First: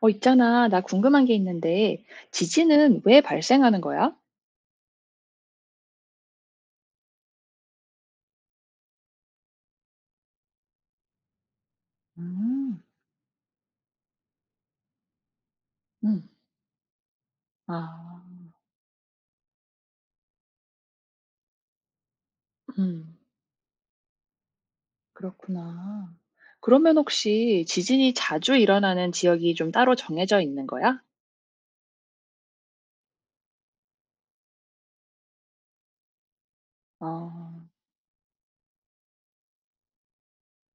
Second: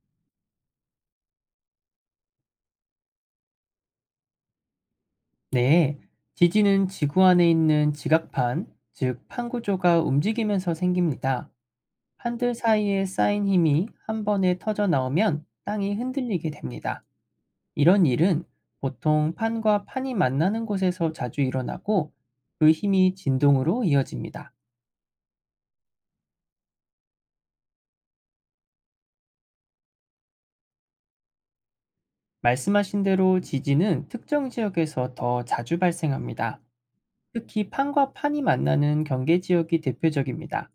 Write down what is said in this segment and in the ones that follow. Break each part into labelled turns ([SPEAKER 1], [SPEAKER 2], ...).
[SPEAKER 1] 있잖아. 나 궁금한 게 있는데, 지진은 왜 발생하는 거야?
[SPEAKER 2] 네, 지진은 지구 안에 있는 지각판, 즉 판구조가 움직이면서 생깁니다. 판들
[SPEAKER 1] 음,
[SPEAKER 2] 사이에 쌓인 힘이 한 번에 터져 나오면 땅이
[SPEAKER 1] 음.
[SPEAKER 2] 흔들리게 됩니다. 이런
[SPEAKER 1] 아,
[SPEAKER 2] 일은 보통 판과 판이 만나는 곳에서 자주 일어나고 그 힘이
[SPEAKER 1] 음,
[SPEAKER 2] 진동으로 이어집니다.
[SPEAKER 1] 그렇구나. 그러면 혹시 지진이 자주 일어나는 지역이 좀 따로 정해져 있는 거야?
[SPEAKER 2] 말씀하신 대로 지진은 특정 지역에서 더 자주 발생합니다.
[SPEAKER 1] 아,
[SPEAKER 2] 특히 판과 판이 만나는 경계 지역이 대표적입니다.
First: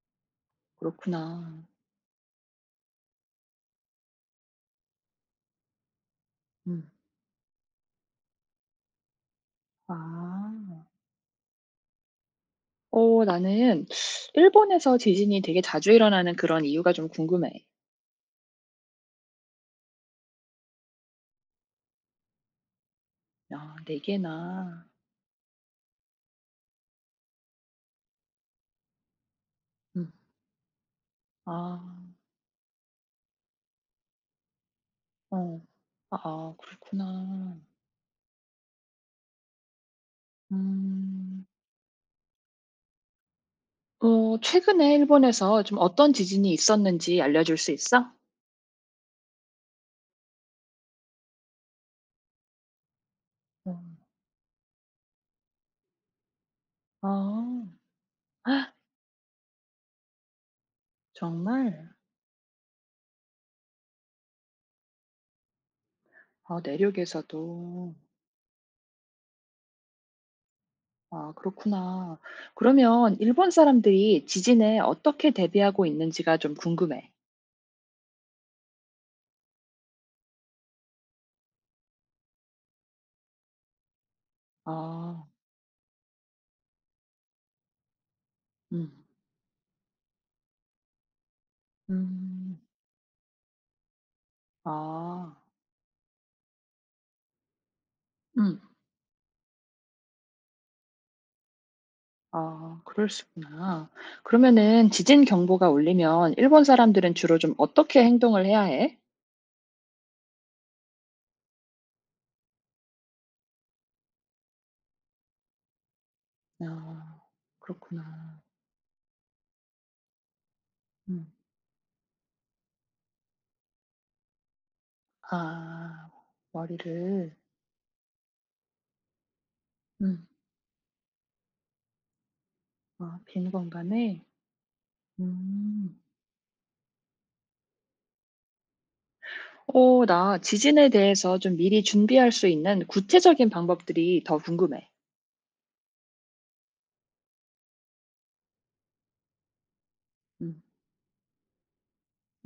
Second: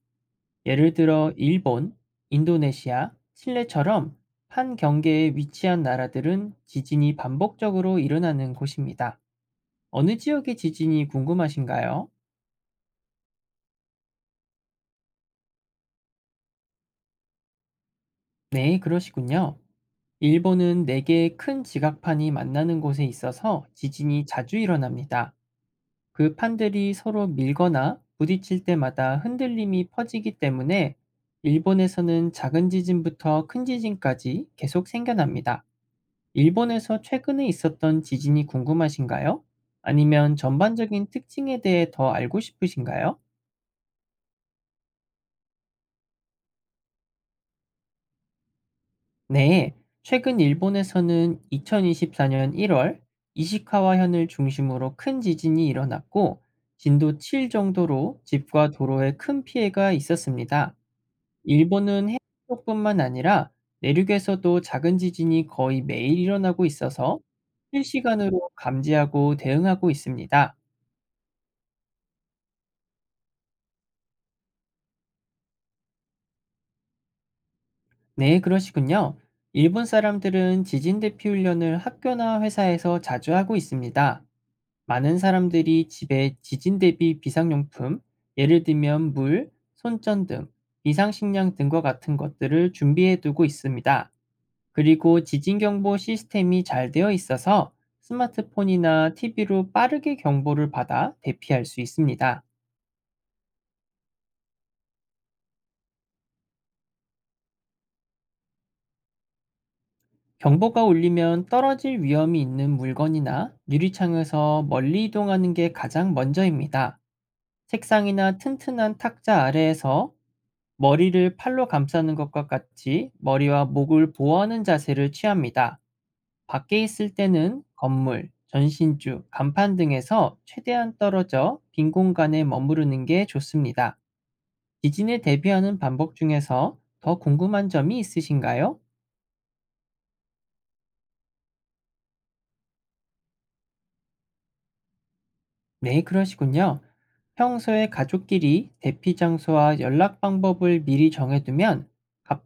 [SPEAKER 2] 예를 들어
[SPEAKER 1] 그렇구나.
[SPEAKER 2] 일본, 인도네시아, 칠레처럼 판경계에 위치한 나라들은
[SPEAKER 1] 음.
[SPEAKER 2] 지진이 반복적으로 일어나는 곳입니다. 어느
[SPEAKER 1] 아,
[SPEAKER 2] 지역의 지진이 궁금하신가요?
[SPEAKER 1] 나는 일본에서 지진이 되게 자주 일어나는 그런 이유가 좀 궁금해.
[SPEAKER 2] 네, 그러시군요. 일본은 4개의 큰 지각판이 만나는 곳에 있어서
[SPEAKER 1] 아, 네
[SPEAKER 2] 지진이 자주
[SPEAKER 1] 개나.
[SPEAKER 2] 일어납니다. 그 판들이 서로 밀거나 부딪힐 때마다 흔들림이
[SPEAKER 1] 음.
[SPEAKER 2] 퍼지기 때문에
[SPEAKER 1] 아,
[SPEAKER 2] 일본에서는 작은 지진부터 큰 지진까지 계속
[SPEAKER 1] 어,
[SPEAKER 2] 생겨납니다.
[SPEAKER 1] 아,
[SPEAKER 2] 일본에서 최근에
[SPEAKER 1] 그렇구나.
[SPEAKER 2] 있었던 지진이 궁금하신가요? 아니면 전반적인
[SPEAKER 1] 음.
[SPEAKER 2] 특징에 대해 더 알고 싶으신가요?
[SPEAKER 1] 최근에 일본에서 좀 어떤 지진이 있었는지 알려줄 수 있어?
[SPEAKER 2] 네, 최근 일본에서는 2024년 1월
[SPEAKER 1] 음.
[SPEAKER 2] 이시카와현을 중심으로 큰 지진이 일어났고 진도 7
[SPEAKER 1] 아.
[SPEAKER 2] 정도로 집과 도로에 큰 피해가 있었습니다.
[SPEAKER 1] 정말?
[SPEAKER 2] 일본은 해안 쪽뿐만 아니라 내륙에서도 작은 지진이 거의 매일
[SPEAKER 1] 아,
[SPEAKER 2] 일어나고 있어서
[SPEAKER 1] 내륙에서도.
[SPEAKER 2] 실시간으로 감지하고 대응하고 있습니다.
[SPEAKER 1] 아, 그렇구나. 그러면 일본 사람들이 지진에 어떻게 대비하고 있는지가 좀 궁금해.
[SPEAKER 2] 네, 그러시군요. 일본 사람들은 지진 대피 훈련을 학교나 회사에서 자주 하고 있습니다. 많은
[SPEAKER 1] 아.
[SPEAKER 2] 사람들이 집에 지진 대비 비상용품, 예를
[SPEAKER 1] 음.
[SPEAKER 2] 들면 물, 손전등, 비상식량 등과 같은
[SPEAKER 1] 음.
[SPEAKER 2] 것들을 준비해 두고 있습니다. 그리고
[SPEAKER 1] 아.
[SPEAKER 2] 지진 경보 시스템이 잘 되어 있어서
[SPEAKER 1] 음.
[SPEAKER 2] 스마트폰이나 TV로 빠르게 경보를 받아 대피할 수
[SPEAKER 1] 아,
[SPEAKER 2] 있습니다.
[SPEAKER 1] 그럴수구나. 그러면은 지진 경보가 울리면 일본 사람들은 주로 좀 어떻게 행동을 해야 해?
[SPEAKER 2] 경보가 울리면 떨어질 위험이 있는 물건이나 유리창에서 멀리 이동하는 게 가장 먼저입니다.
[SPEAKER 1] 아,
[SPEAKER 2] 책상이나
[SPEAKER 1] 그렇구나.
[SPEAKER 2] 튼튼한 탁자 아래에서
[SPEAKER 1] 음.
[SPEAKER 2] 머리를 팔로 감싸는 것과 같이 머리와 목을 보호하는 자세를 취합니다.
[SPEAKER 1] 아.
[SPEAKER 2] 밖에 있을
[SPEAKER 1] 머리를.
[SPEAKER 2] 때는 건물, 전신주, 간판
[SPEAKER 1] 음.
[SPEAKER 2] 등에서 최대한 떨어져 빈 공간에 머무르는
[SPEAKER 1] 아,
[SPEAKER 2] 게
[SPEAKER 1] 빈
[SPEAKER 2] 좋습니다.
[SPEAKER 1] 공간에.
[SPEAKER 2] 지진에 대비하는
[SPEAKER 1] 음.
[SPEAKER 2] 방법 중에서 더 궁금한 점이 있으신가요?
[SPEAKER 1] 나 지진에 대해서 좀 미리 준비할 수 있는 구체적인 방법들이 더 궁금해.
[SPEAKER 2] 네, 그러시군요. 평소에 가족끼리 대피 장소와 연락
[SPEAKER 1] 음.
[SPEAKER 2] 방법을 미리 정해두면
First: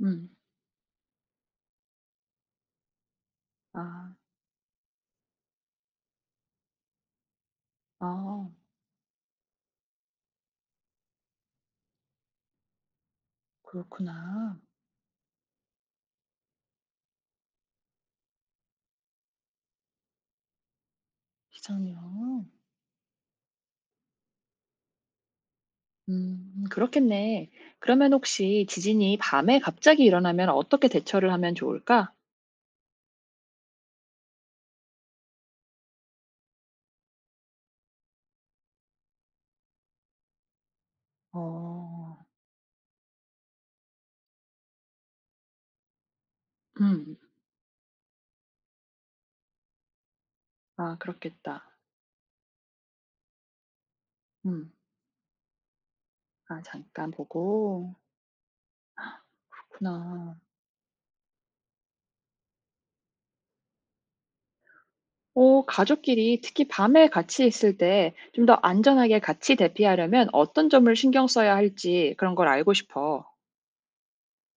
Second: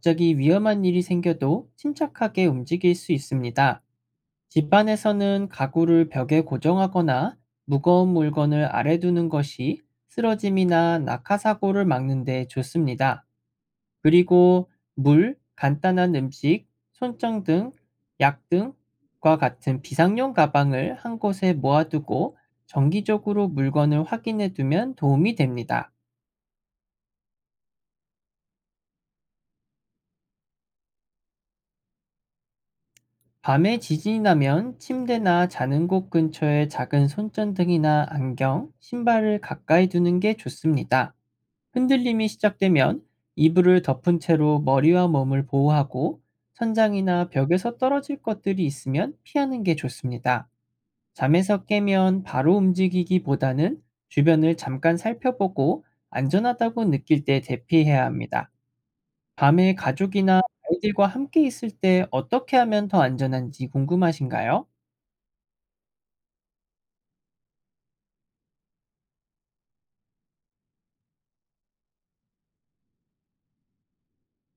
[SPEAKER 1] 음.
[SPEAKER 2] 위험한 일이 생겨도 침착하게 움직일 수 있습니다.
[SPEAKER 1] 아.
[SPEAKER 2] 집안에서는 가구를 벽에 고정하거나 무거운
[SPEAKER 1] 아,
[SPEAKER 2] 물건을 아래 두는 것이 쓰러짐이나 낙하 사고를 막는 데 좋습니다.
[SPEAKER 1] 그렇구나.
[SPEAKER 2] 그리고 물, 간단한 음식, 손정 등, 약 등과 같은 비상용 가방을 한 곳에
[SPEAKER 1] 기상
[SPEAKER 2] 모아두고
[SPEAKER 1] 용
[SPEAKER 2] 정기적으로 물건을 확인해 두면 도움이 됩니다.
[SPEAKER 1] 음, 그렇겠네. 그러면 혹시 지진이 밤에 갑자기 일어나면 어떻게 대처를 하면 좋을까?
[SPEAKER 2] 밤에 지진이 나면 침대나 자는 곳 근처에 작은 손전등이나 안경, 신발을 가까이 두는 게 좋습니다.
[SPEAKER 1] 어.
[SPEAKER 2] 흔들림이 시작되면 이불을 덮은 채로 머리와 몸을 보호하고
[SPEAKER 1] 음.
[SPEAKER 2] 천장이나 벽에서 떨어질 것들이 있으면 피하는 게 좋습니다.
[SPEAKER 1] 아,
[SPEAKER 2] 잠에서
[SPEAKER 1] 그렇겠다.
[SPEAKER 2] 깨면 바로 움직이기보다는 주변을
[SPEAKER 1] 음.
[SPEAKER 2] 잠깐 살펴보고
[SPEAKER 1] 아,
[SPEAKER 2] 안전하다고
[SPEAKER 1] 잠깐
[SPEAKER 2] 느낄 때
[SPEAKER 1] 보고.
[SPEAKER 2] 대피해야 합니다. 밤에
[SPEAKER 1] 그렇구나.
[SPEAKER 2] 가족이나 아이들과 함께 있을 때 어떻게 하면 더 안전한지 궁금하신가요?
[SPEAKER 1] 오, 가족끼리 특히 밤에 같이 있을 때 좀 더 안전하게 같이 대피하려면 어떤 점을 신경 써야 할지 그런 걸 알고 싶어.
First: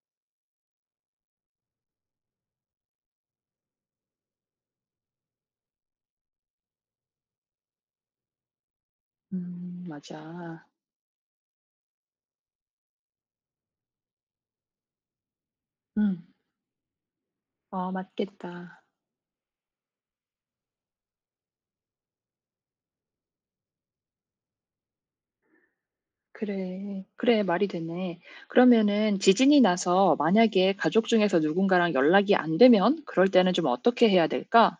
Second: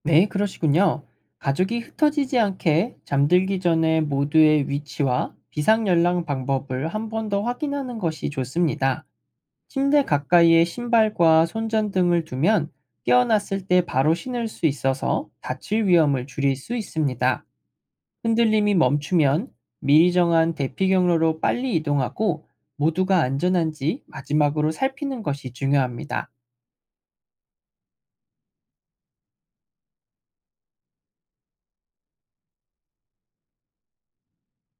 [SPEAKER 2] 네, 그러시군요. 가족이 흩어지지 않게 잠들기 전에 모두의 위치와 비상 연락 방법을 한 번 더 확인하는 것이 좋습니다.
[SPEAKER 1] 음,
[SPEAKER 2] 침대 가까이에
[SPEAKER 1] 맞아.
[SPEAKER 2] 신발과 손전 등을 두면 깨어났을 때 바로 신을 수 있어서 다칠
[SPEAKER 1] 음.
[SPEAKER 2] 위험을 줄일 수 있습니다.
[SPEAKER 1] 아,
[SPEAKER 2] 흔들림이
[SPEAKER 1] 맞겠다.
[SPEAKER 2] 멈추면 미리 정한 대피 경로로 빨리 이동하고 모두가 안전한지 마지막으로 살피는 것이 중요합니다.
[SPEAKER 1] 그래. 그래, 말이 되네. 그러면은 지진이 나서 만약에 가족 중에서 누군가랑 연락이 안 되면 그럴 때는 좀 어떻게 해야 될까?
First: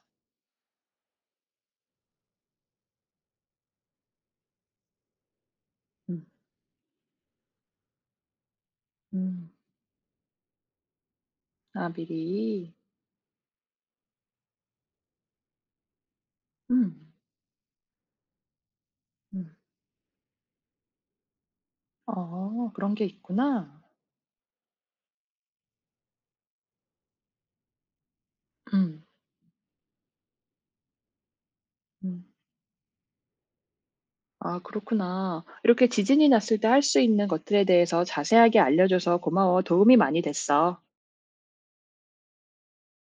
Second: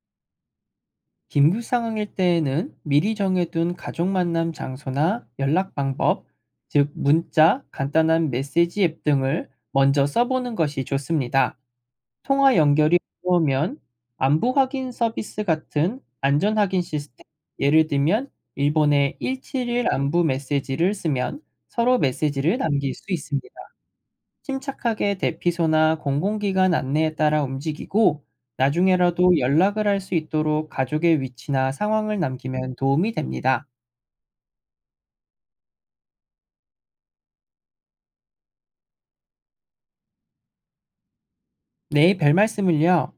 [SPEAKER 2] 긴급 상황일 때에는 미리 정해둔 가족 만남 장소나 연락
[SPEAKER 1] 음.
[SPEAKER 2] 방법, 즉 문자, 간단한 메시지 앱 등을
[SPEAKER 1] 음.
[SPEAKER 2] 먼저 써보는 것이 좋습니다.
[SPEAKER 1] 아,
[SPEAKER 2] 통화
[SPEAKER 1] 미리.
[SPEAKER 2] 연결이 어려우면 안부 확인 서비스 같은 안전 확인
[SPEAKER 1] 음.
[SPEAKER 2] 시스템, 예를 들면 일본의
[SPEAKER 1] 음.
[SPEAKER 2] 171 안부 메시지를 쓰면 서로 메시지를
[SPEAKER 1] 어, 그런
[SPEAKER 2] 남길
[SPEAKER 1] 게
[SPEAKER 2] 수 있습니다.
[SPEAKER 1] 있구나.
[SPEAKER 2] 침착하게 대피소나 공공기관 안내에 따라 움직이고
[SPEAKER 1] 음.
[SPEAKER 2] 나중에라도 연락을 할 수 있도록 가족의 위치나 상황을
[SPEAKER 1] 음.
[SPEAKER 2] 남기면 도움이 됩니다.
[SPEAKER 1] 아, 그렇구나. 이렇게 지진이 났을 때 할 수 있는 것들에 대해서 자세하게 알려줘서 고마워. 도움이 많이 됐어.
[SPEAKER 2] 네, 별 말씀을요.